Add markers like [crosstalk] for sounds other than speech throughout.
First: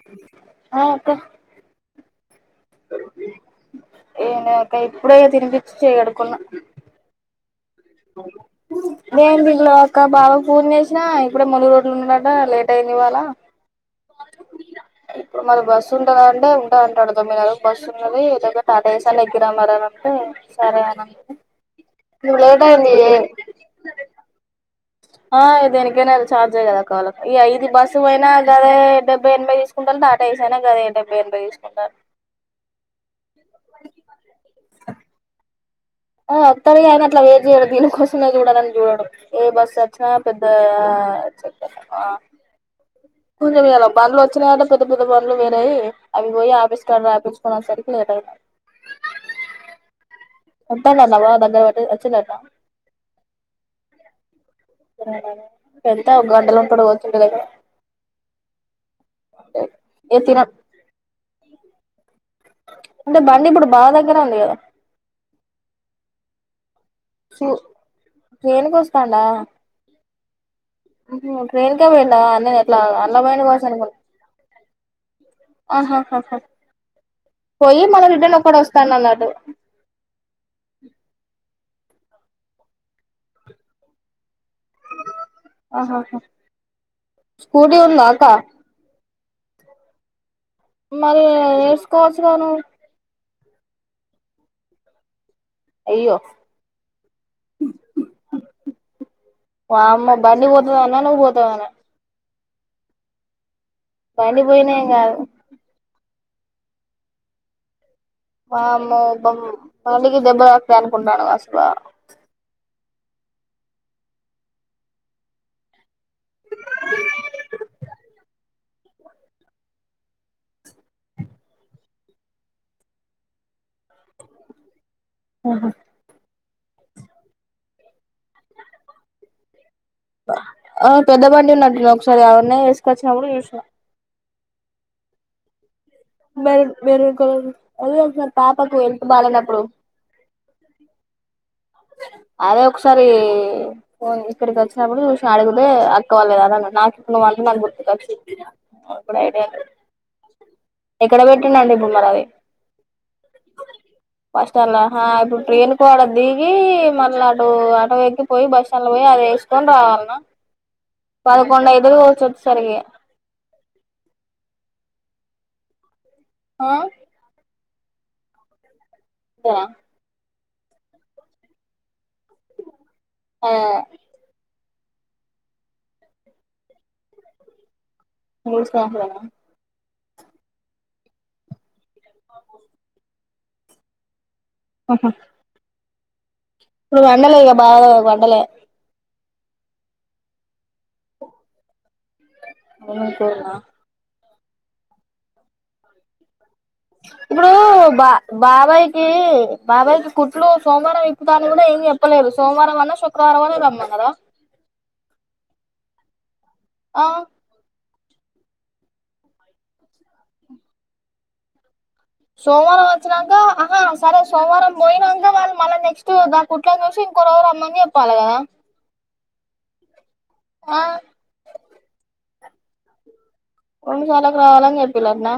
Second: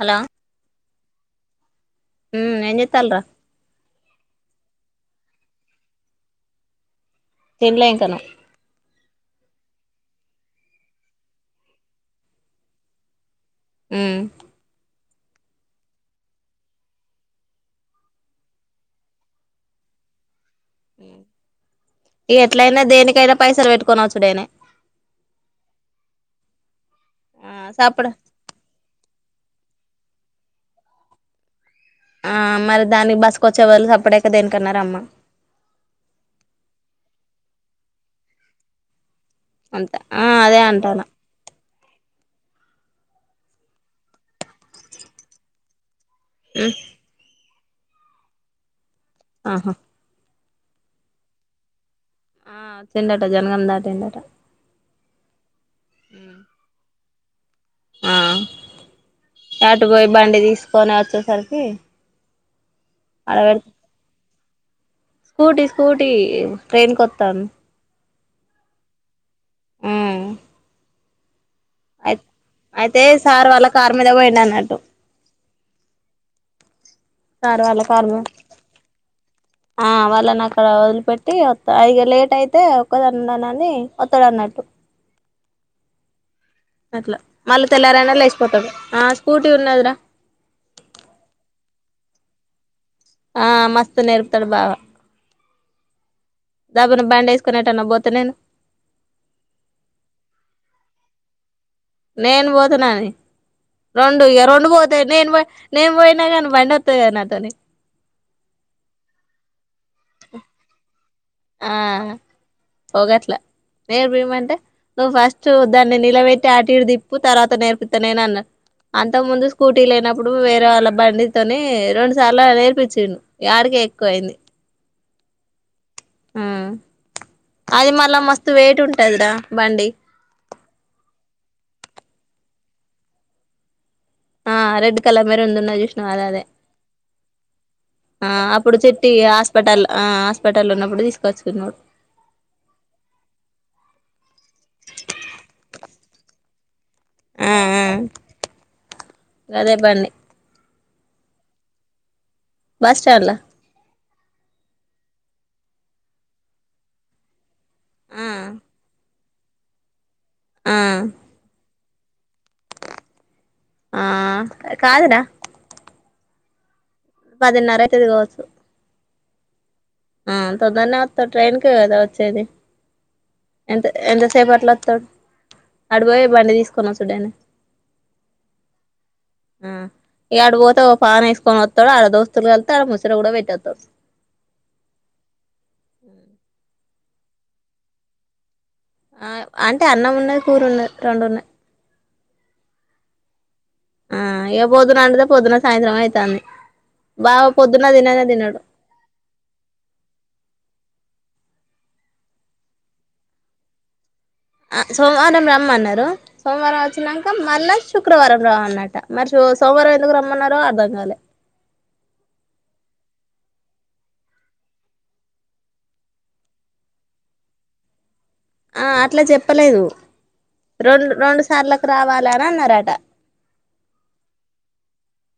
hello ఆ [inaudible] హుమ్ ఎమ్చేత్తాల్రా ఏనకా ఇప్పుడేగా తినీపిచ్చి చేయికడుకున్న తిన్లే ఇంకను నేను పిల్లో అక్క బావా ఫోన్ చేసినా ఇప్పుడే ములుగు రోడ్ల ఉన్నాడట లేట్ అయింది ఇవాళ ఉమ్ ఇప్పుడు మన బస్సు ఉంటదా అంటే ఉంటది అంటడు తొమ్మిది నరకు బస్సు ఉంటది లేకపోతే టాటా యిస్ ఎక్కిరా మారే అంటే సరే అను నువ్వు లే ఐనా దేనికైనా పైసలు పెట్టుకొని వచ్చుడేనై ఆ దేనికైనా చార్జ్ కదా కావాల ఇగ ఆ ఇది బస్సు సప్పుడు అయినా కదే డెబ్బై ఎనిమ్ తీసుకుంటళు టాటా యిసైనా గదె డెబ్బై ఎనైబై తీస్ ఆ మరి దానికి బస్సుకు వచ్చే బదుల్ సప్పుడేక దేనికన్నారమ్మన్ ఆ వత్తడు కాని అట్లా వేట్చేయడు దీనికోసమే చూడాలని చూడడు ఏ బస్ అంతే వచ్చిన ఆ పెద్దగా అదే అంటానా ఆ కొంచెం ఇయాలా బండ్లు వచ్చినయాటా పెద్ద పెద్ద బండ్లు పోయినయ్ అవి పోయి ఉమ్ ఆపీస్ కాడ రాపిస్ పోన సరికిలే ఎదై ఆహా ఉంటంట నవా దగ్గరవాట్టు ఆ వచ్చిండట జనగాం దాటిండట పెంత ఒక గంటలప్పుడు [unintelligible] ఆ అటు పోయ ఇగ తిన బండి తీసుకొని అచ్చేసరికి అంటే బండి ఇప్పుడు బావ దగ్గరే ఉంది గదా స్కూటీ స్కూటీ ట్రైన్ కొత్తాం ట్రేన్కి వస్తాండా ఉహు ట్రైన్ కే పోయిండ అయి అన్న ఎట్లా అయితే అన్నమయి సార్ కోస వాళ్ళ అనుకో కారు మీద పోయిండు అన్నట్టు సార్ వాళ్ళ కార్ ఆ వాళ్ళని అక్కడ వదిలిపెట్టి అయిగ లేట్ అయితే ఒక్కదని ఉన్నానని ఒత్తాడు అన్నట్టు ఆహోహ అట్లా మళ్ళీ తెల్లారనా లేచిపోతాడు స్కుటీ ఉన్నదరా మరి నేర్చుకోవచ్చు గాను ఆ మస్త్ నేర్పుతాడు బావ అయ్యో దాబన బ్యాండ్ వేసుకునెటన్న పోతే నేను నువ్ అన్న నువు పోతావన నేను పోతున్నాను రెండు బండి ఇగ రెండు పోయినేం పోతాయి కాదు నేను నేను పో న గాని బండోత్తది గదా నాతోని వామ్మో బం బండికి దెబ్బ దాకుతాయి అనుకుంట నడవసావా ఆ పోగట్లా నేర్పియమంటే నువ్వు ఫస్ట్ దాన్ని న్ని నిలవెట్టి ఆటు ఇటు దిప్పు తర్వాత నేర్పుతా నేను అన్ను అంత ముందు స్కూటీ లేనప్పుడు వేరే వాళ్ళ బండితోని రెండు సార్లు నేర్పించిడు ఆడికే ఎక్కువ అయింది ఊ అది మ ల మస్తు వెయిట్ ఉంటాందిరా బండి సర అవన్నీ ఏసకచ్చినపుడు ఇశిరా ఆ రెడ్ కలర్ మెరూన్ ది ఉన్నది చు అద అదే మెరూన్ మెరూన్ కలర్ అదే ఆ ఒకసారి పాపకు అప్పుడు హెల్త్ చెట్టి బాలేనప్పుడు హాస్పిటల్ హాస్పిటల్ ఉన్నప్పుడు తీసుకోచ్చు అదే ఒకసారి ఇక్కడికి వచ్చినప్పుడు చూసినా అడిగుతే అక్క వాళ్లేదఅని నా నువ్వంటే ఆ నాకు ఆ గుర్తుకచ్చింది ఫ్రైడే అని గదే బండి ఎక్కడ పెట్టిండండి బొమ్మలు అవి బస్ స్టాండ్లా బస్టాండ్ల హ ఇప్పుడు ట్రైన్ కాడ ది గి మళ్ళ ఆటో వ ఆ ఎక్కి పోయి బస్ స్టాండ్ లో పోయి అవి కోన్ రావాల్నా ఆ పదకొండయి ఇద్దరు వచ్చసరికి ఆ కాదరా ఆ పదిన్నర అయితే దిగవచ్చు ఆ ఆ తొందరనే ట్రైన్ కె కదా వచ్చేది ఎంత ఎంత సేపట్లో అడిపోయి బండి తీసుకొని వచూడేనా మూడు సంవత్సరాల ఇ ఆడ పోతే ఓ పాన్ వేసుకొని వస్తాడు ఆడ దోస్తులు కళ్తే ఆడ ముచ్చట కూడా పెట్టోత్త ఓహో అ ఇప్పు వండల బాగా వండలే అంటే అన్నం ఉన్నది కూరున్నది రెండున్నాయి అన్నం కూరన ఆ ఏ పొద్దున అందితే పొద్దున సాయంత్రం అయితాంది బావ ఇప్పుడు పొద్దున బా తిననే తినడు బాబాయికి బాబాయ్కి కుట్లు సోమవారం ఇప్పుతా కూడా ఏం చెప్పలేరు సోమవారం అన్నా శుక్రవారం అన్నా రమ్మన్నరా ఆ సోమవారం రమ్మమన్నారు సోమవారం ఆ వచ్చినాక మళ్ల శుక్రవారం రామన్నట్ట మరి సో సోమవారం ఎందుకు రమ్మన్నారో అర్ధం కాలే సోమవారం వచ్చినాంక అహ సరే సోమవారం పోయినాంక వాళ్ళు మళ్ళీ నెక్స్ట్ దా కుట్లను చూసి ఇంకొ రోజు రమ్మని చెప్పాలి కదా ఆ అట్లా చెప్పలేదు ఆ రెండు రెండు సార్లకు రావా లారా అన్నారాట రొండు సార్లకు రావాలని చెప్పిల్ నటన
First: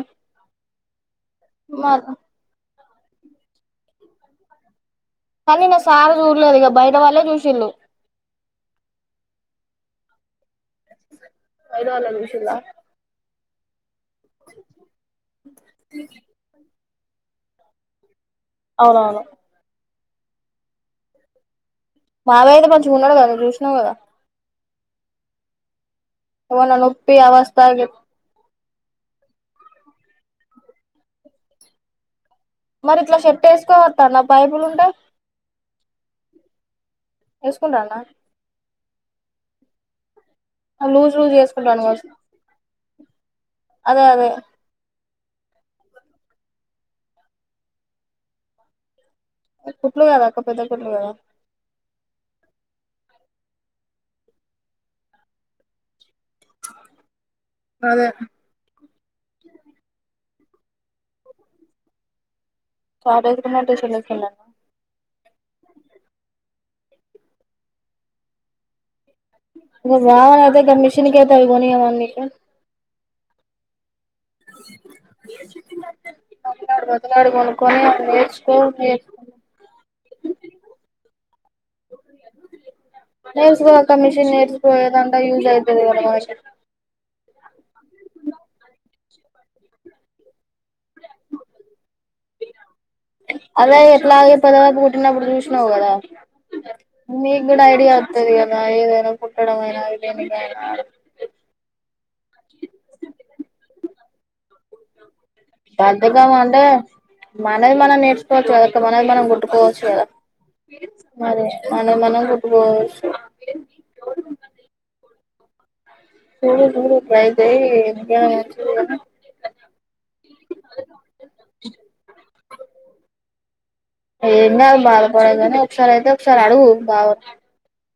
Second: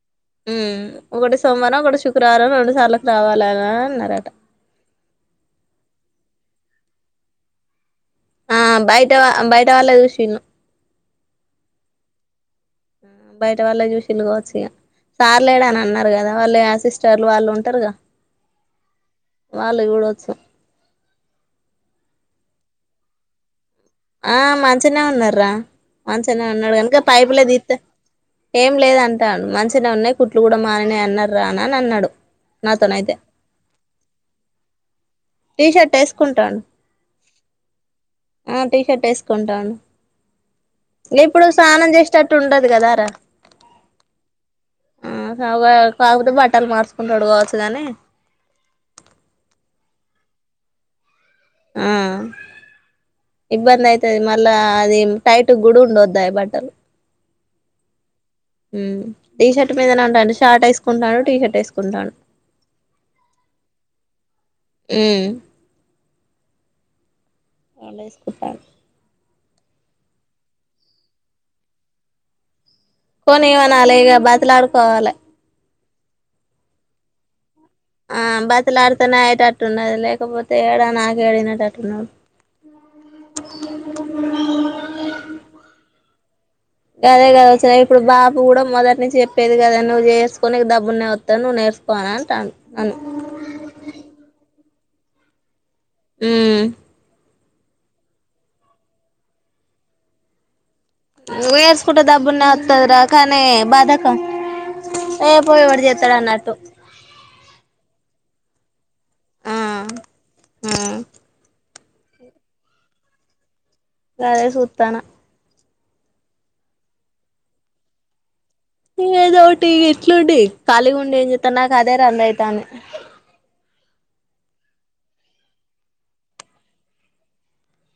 హ్మ్ ఒకటి సోమవారం ఒకటి శుక్రవారం రెండు సార్లు రావాలన అన్నారట కానీ నా సార్ చూడలేదు ఇక బయట వాళ్ళే చూసిళ్ళు ఆ బయట బయట వాళ్ళ చూసిల్లు బయట వాళ్ళే చూసిల్ల బయట వాల్లే చూసి చూసీల్లుగావచ్చు ఇ సార్ లేడ అని అన్నారు కదా వాళ్ళు ఆసిస్ చార్లు వాళ్ళు ఉంటారుగా అవునవును వాల్లుగూడ స మావయ్య ఐతే మంచిగా ఉన్నాడు కద నువు చూసిన్వు కదా ఆ మంచినే ఉన్నార్ర మంచిగానే ఏమన్నా ఉన్నాడు కనుక నొప్పి పైపులే అవస్థ దిత్తే ఏం లేద అంటాండు మంచిన ఉన్నాయి కుట్లు కూడా మానినాయి అన్నారు రానా అని అన్నాడు మరి నాతోనైతే ఇట్లా షర్ట్ వేసుకోవద్దాన్న పైపులు ఉంటే టీ షర్ట్ వేసుకుంటాండు వేసుకుండండ ఆ టీ షర్ట్ వేసుకుంటాండు లూజ్ లూజ్ ఇప్పుడు వేసుకుంటాను స్నానం కావచ్చు చేసేనట్టు ఉండదు కదా రా అదే అదే అవ్ అ కాకపోతే బట్టలు మార్చుకుంటాడు కావచ్చు గానీ కుట్లు కదా అక్క పెద్ద కుట్లు గదా ఆ ఇబ్బంది అయితది మళ్ళా అది టైట్ గుడా ఉండొద్దాయి బట్టలు అదే హ టీషర్ట్ మీదనా ఉండే అన్ని షార్ట్ వేసుకుంటాండు టీ షర్ట్ వేసుకుంటాండు కాాలేజ్కున్నట చల్ సన్నా హు కాలేజీ కి కూడా ఇ గావనఐతే క మీషన్ కేత గగవి కొనియ్యవ మెషిన్ కొనిమనాలే ఇగ బతిమలాడుకోవాలి బతిమలాడు బతిమలడు కో కొని అ ఆ నేర్చుకో బతిలాడితేనే అయేటట్టున్నది లేకపోతే ఏడా నాకు ఏడినటట్టున్నాడు నేర్చుకోక్క మిషన్ నేర్చుకో ఏదంట్లో యూజ్ అవుతుది కదా మనకి అదే కదా వచ్చే ఇప్పుడు బాబు కూడా మొదటి నుంచి చెప్పేది కదా నువ్వు చేసుకో కొనేకి డబ్బున్నయి వస్తా నువ్వు నేర్చుకో అని అంటాండు నన్ నిన్నప్పుడు చూసిన చూసినవ్ కదా నీక్ నీకూడా ఐడియా వస్తది కదా ఏదైనా కుుట్టడంమయినా ఎధైన నేర్చ్కుంట డబ్బన్నత్తదరా కనీ బాద స బద్దగామ అంటే మనది మనం నేర్చుకోవచ్చు కదా ఇక మనది మనం ఆ కొట్టుకోవచ్చు కదా ఆ మరి మనం మనది కుట్టుకోవచ్చు ఇగాదే సూతానా చూడు చూడు ఇకైతే ఇకనే ఏదో ఒకటి ఎట్లుండి ఖాళీగా ఉండి ఏం చేత్తాను నాకు అదే రంది అయితాంది ఏంటి అ బాధపడేది కానీ ఒకసారి అయితే ఒకసారి అడుగు బాగు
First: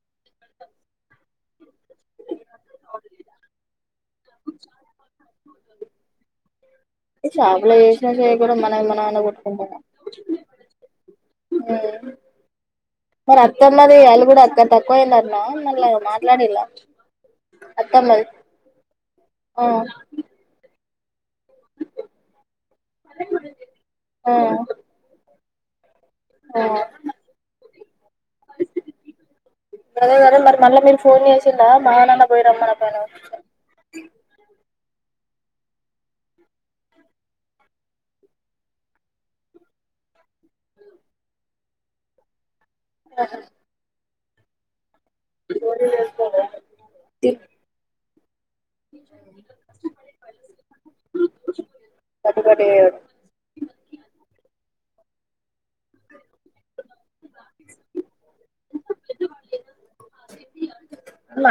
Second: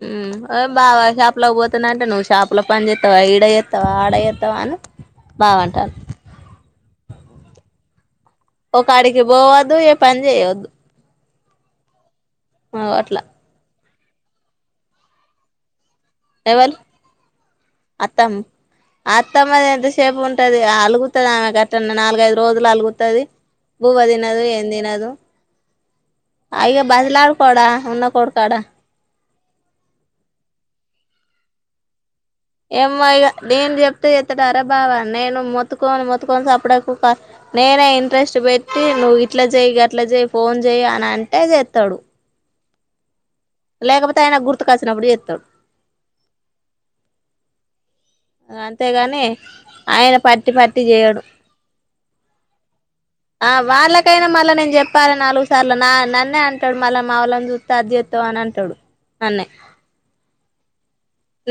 హు అదే బాబాయ్ షాప్ లోకి పోతే వస్తున్నాంటే నువ్వు షాపులో పని చేస్తావా ఈడయేస్తావా ఆడయేస్తావా అని బాగుంటారు ఇక షాప్ లో చేసి ఒక అడికి పోవద్దు ఏ పని చేయద్దు అ అ అట్లా మరి వాళ్ళు కూడా అక్క తక్కువయిన అన్న మళ్ళ మాట్లాడిలా ఎవర్లు అత్తమ్మది అత్తమ్ ఆ అత్తమ్మది ఎంతసేపు ఉంటది అలుగు అత్తనా ఆమె గట్టన్నా నాలుగైదు రోజులు అలుగుతుది బువ్వ ఆ తినదు ఏం తినదు ఆ అయ్యో ఇగ బ్రతుమలాడుకోడా ఉన్నక్ ఫోడకాడా బ్రదర్ గదే మరి మళ్ళీ మీరు ఫోన్ చేసిండా మా నాన్నకు ఎమో ఇగా నేను చెప్తే ఎత్తడ అరబ్ బావ నేను మొతుకొని మొతుకొనిప్పడకు నేనే ఇంట్రెస్ట్ పెట్టి నువ్వు ఇట్లా చెయి అట్లా చెయి ఫోన్ చెయి అని అంటే ఇగ ఎత్తడు ఆహా కాకపోతే ఆయన గుర్తుకు వస్తా ఎత్తినప్పుడు ఎత్తాడు పోయినవ్ అంతేగాని ఆయన పట్టీ పట్టీ చేయడు కట్టుబడేయడు ఆ వాళ్ళకైనా మళ్ళా నేను చెప్ పది నాళ్ళు చాల నా నన్నే అంటాడు మళ్ళా మా వాళ్ళని చూస్త అది చెస్తాం అని అంటాడు నన్నే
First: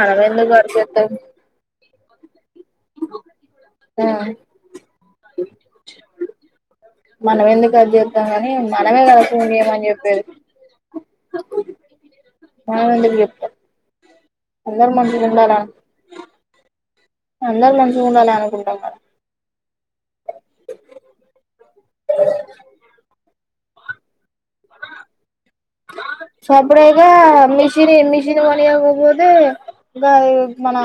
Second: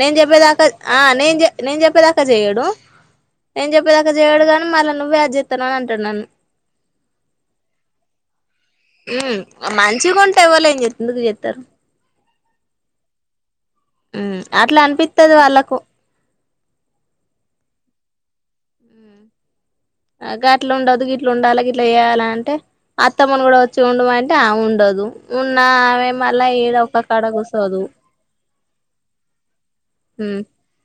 నేను ఎందుకు చెప్పేదాకా ఖర్చు ఆ చేత్తం నేను నేను చెప్పేదాక ఇక చేయడు నేను ఆ చెప్పేదాక అది చేయడు కాని మళ్ళ నువ్వే అది చెస్తాను అని అంటాడు నన్ను మనం ఎందుకు ఖర్చు చేత్తం గాని మనమే కదా ఫోన్ హు చేయమని మంచిగా చెప్పేది ఉంటాయి వాళ్ళు ఏం ఎందుకు చెస్తారు మనం ఎందుకు చెప్తాం హు అట్లా అందరు మంచిగా అనిపిస్తది ఉండాలని వాళ్ళకు అందరు మంచిగా ఉండాలి అనుకుంటాం కదా ఆ గట్లుండదు గిట్లుండాలే అట్లా చేయాలంటే త్తమ కూడా వచ్చి ఉండమంటే ఆ ఉండదు ఉన్న ఆమె మళ్ళా ఈడ ఒక్క సప్పుడెకా కాడ కూసోదు మిషిని మిషన్ కొనియకపోతే గా యిగ ఉమ్ మన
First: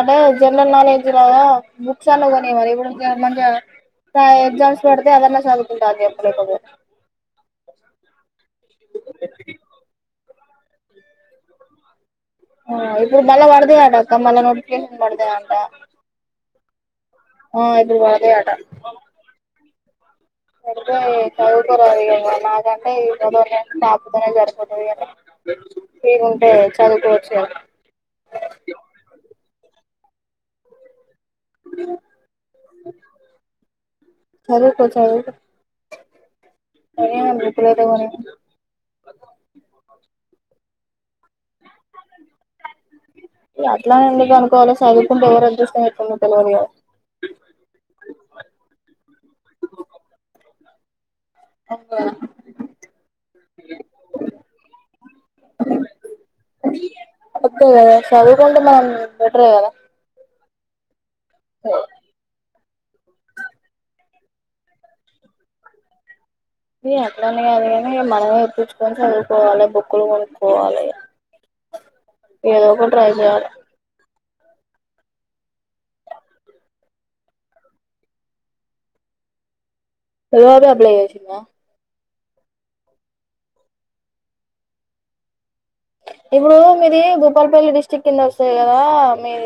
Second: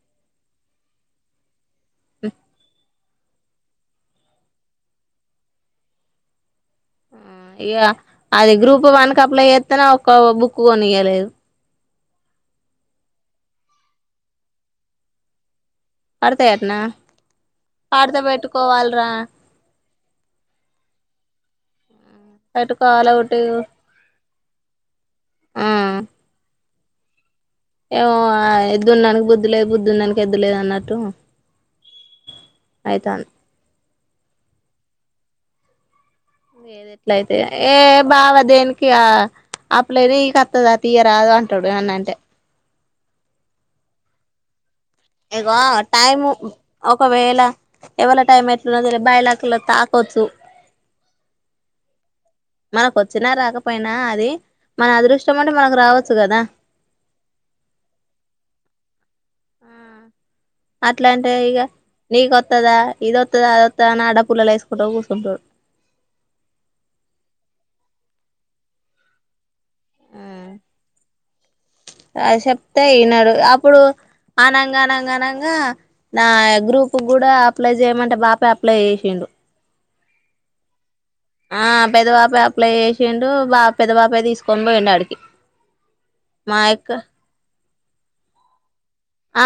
అదే జనరల్ నాలెడ్జ్ లాగా బుక్స్ అన్న కొనియ్యవా అది కూడా [unintelligible] గా ఎగ్జామ్స్ పెడితే అదన్న చదువుకుంటది అని సేప్పు లేకపోతే ఇగ అది గ్రూప్ వన్ కప్పుల చేతనే ఒక ఓ బుక్ కొనియ్యలేదు ఆ ఇప్పుడు మల్ల పడతాయట అక్క మల్ల నోటిఫికేషన్లు పడతాయంట పడతాయటన ఆ ఇప్పుడు పడతయట పడితే చదువుకోరాదిగా నాకంటే పెట్టుకోవాలి ఒకటి ఈమతోనే పాపతోనే సరిపోద్ ఆ [unintelligible] ఫ్రీ గుంటే చదువుకోవచ్చు కదా ఏమో ఎద్దు ఉన్నోనికి బుద్ధి లేదు బుద్ధి ఉన్నోనికి ఎద్దు లేదు అన్నట్టు అయితాను సరే పో చదువుకో వేర నేనేం ఎట్లయితే బుక్కులు ఏ అయితే కొనియను బావ దేనికి అప్పులని సత్తదా తీయరాదు అంటడు ఏమన్నా అంటే ఇగ అట్లా అని ఎందుకు అనుకోవాలి ఇగో టైము ఒకవేళ ఎవల టైం ఎట్లున్నదో తెల్వదు బై లక్కులో తాకోచ్చు మనకు వచ్చినా రాకపోయినా అది మన అదృష్టం ఉంటే మనకు రావచ్చు కదా బెటర్ కదా అట్లా అంటే ఇగ నీకొత్త ఓత్తదా ఇదొత్తదా అదొత్తదా అని అడ్డ పుల్లలు యేస్కుంట కూసుంటడు ఇ అట్లానీ కాదు కాని మనమే ఇప్పించుకొని చదువుకోవాలి బుక్కులు కొనుక్కోవాలి ఆ చెప్తే వినరు అప్పుడు అనంగా అనంగా అనంగా నా గ్రూప్ కూడా అప్లై చేయమంటే బాపే అప్లై చేసిండు పెద్దబాపే అప్లై చేసిండు ఆ పెద్దబాపు అప్లై చేసిండు బా పెద్ద బాపే తీసుకొని పోయిండు ఆడికి ఇప్పుడు మా యక్క మీది భూపల్పల్లి డిస్ చికెన్ దొసే కద్ ఆ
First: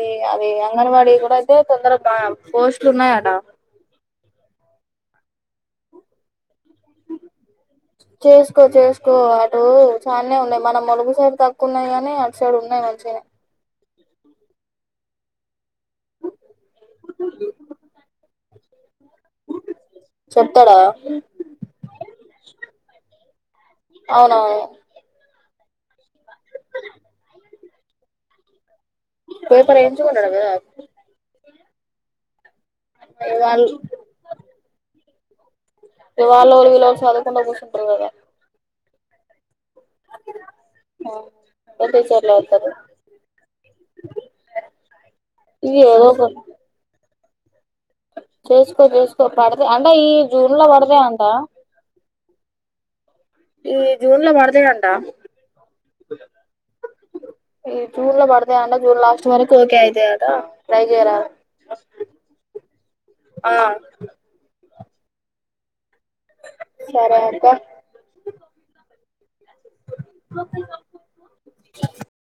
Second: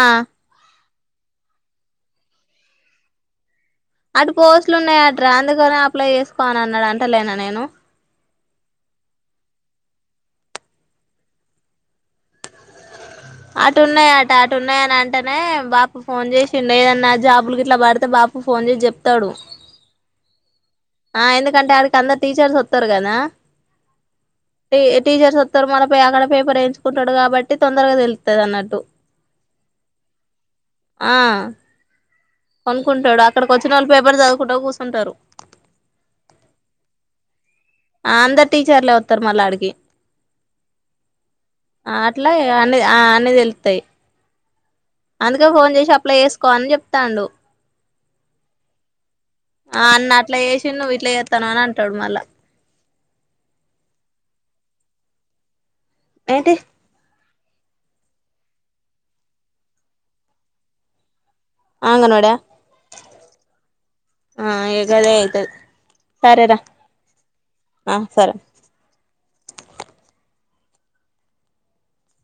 ఆ అది అంగన్వడి కూడా అయితే తొందరగా బా పోస్టులు ఉన్నాయ్ ఆడ ట్రాందు కని అప్లై చేస్ చేసుకో చేసుకో అటూ చానే ఉన్నాయి మన ములుగు సైడ్ తక్కు ఉన్నాయి కాని అటు సైడ్ ఉన్నాయి మంచిగనే అటు ఉన్నాయి అట్ అటు ఉన్నాయని అంటేనే బాప ఫోన్ చేసిండ ఏదన్నా జాబులు గిట్ల పడితే బాప ఫోన్ చేసి చెప్తాడు చెప్తాడా ఆ ఎందుకంటే ఆడికి అందరు టీచర్స్ వత్తరు కదా అవునవును టీ టీచర్స్ ఒత్ ఇరు మనపై అక్కడ పేపర్ వేయించుకుంటాడు కాబట్టి తొందరగా తెలుత్తది అన్నట్టు పేపర్ ఎయించి కోంటడ్ కదా కొనుకుంటాడు అక్కడికి వచ్చిన వాళ్ళు పేపర్ చదువుకుంటా కూర్చుంటరు ఇ వాళ్ళ ఒలిగలువగ్క్ లో చదుకుంట కుసుంటరు టారు కదా చర్లే ఒత్తరు మళ్ళాడికి ఆ అట్లా టీచర్లు వస్తారు అన్ని ఆ అన్ని తెలుతాయి అందుకే ఫోన్ ఇది చేసి అప్లై చేసుకో అని చెప్తాండు చేస్కో జేస్కో ఆ అన్న అట్లా చేేసి నువ్వు ఇట్ల చేత్తన్నావ్ అనీ అంటాడునావ అని అంటాడు మళ్ళా ఈ జూన్ల మర్దేడంట అయితే ఈ జూన్ లో పడతాయంట జూన్ లాస్ట్ వరకు ఓకే అవుతాయ్ కదా నైజరి ఆంగనోడ చేయరాదు గదే అయితది సరే రా సరే అక్క ఆ సరే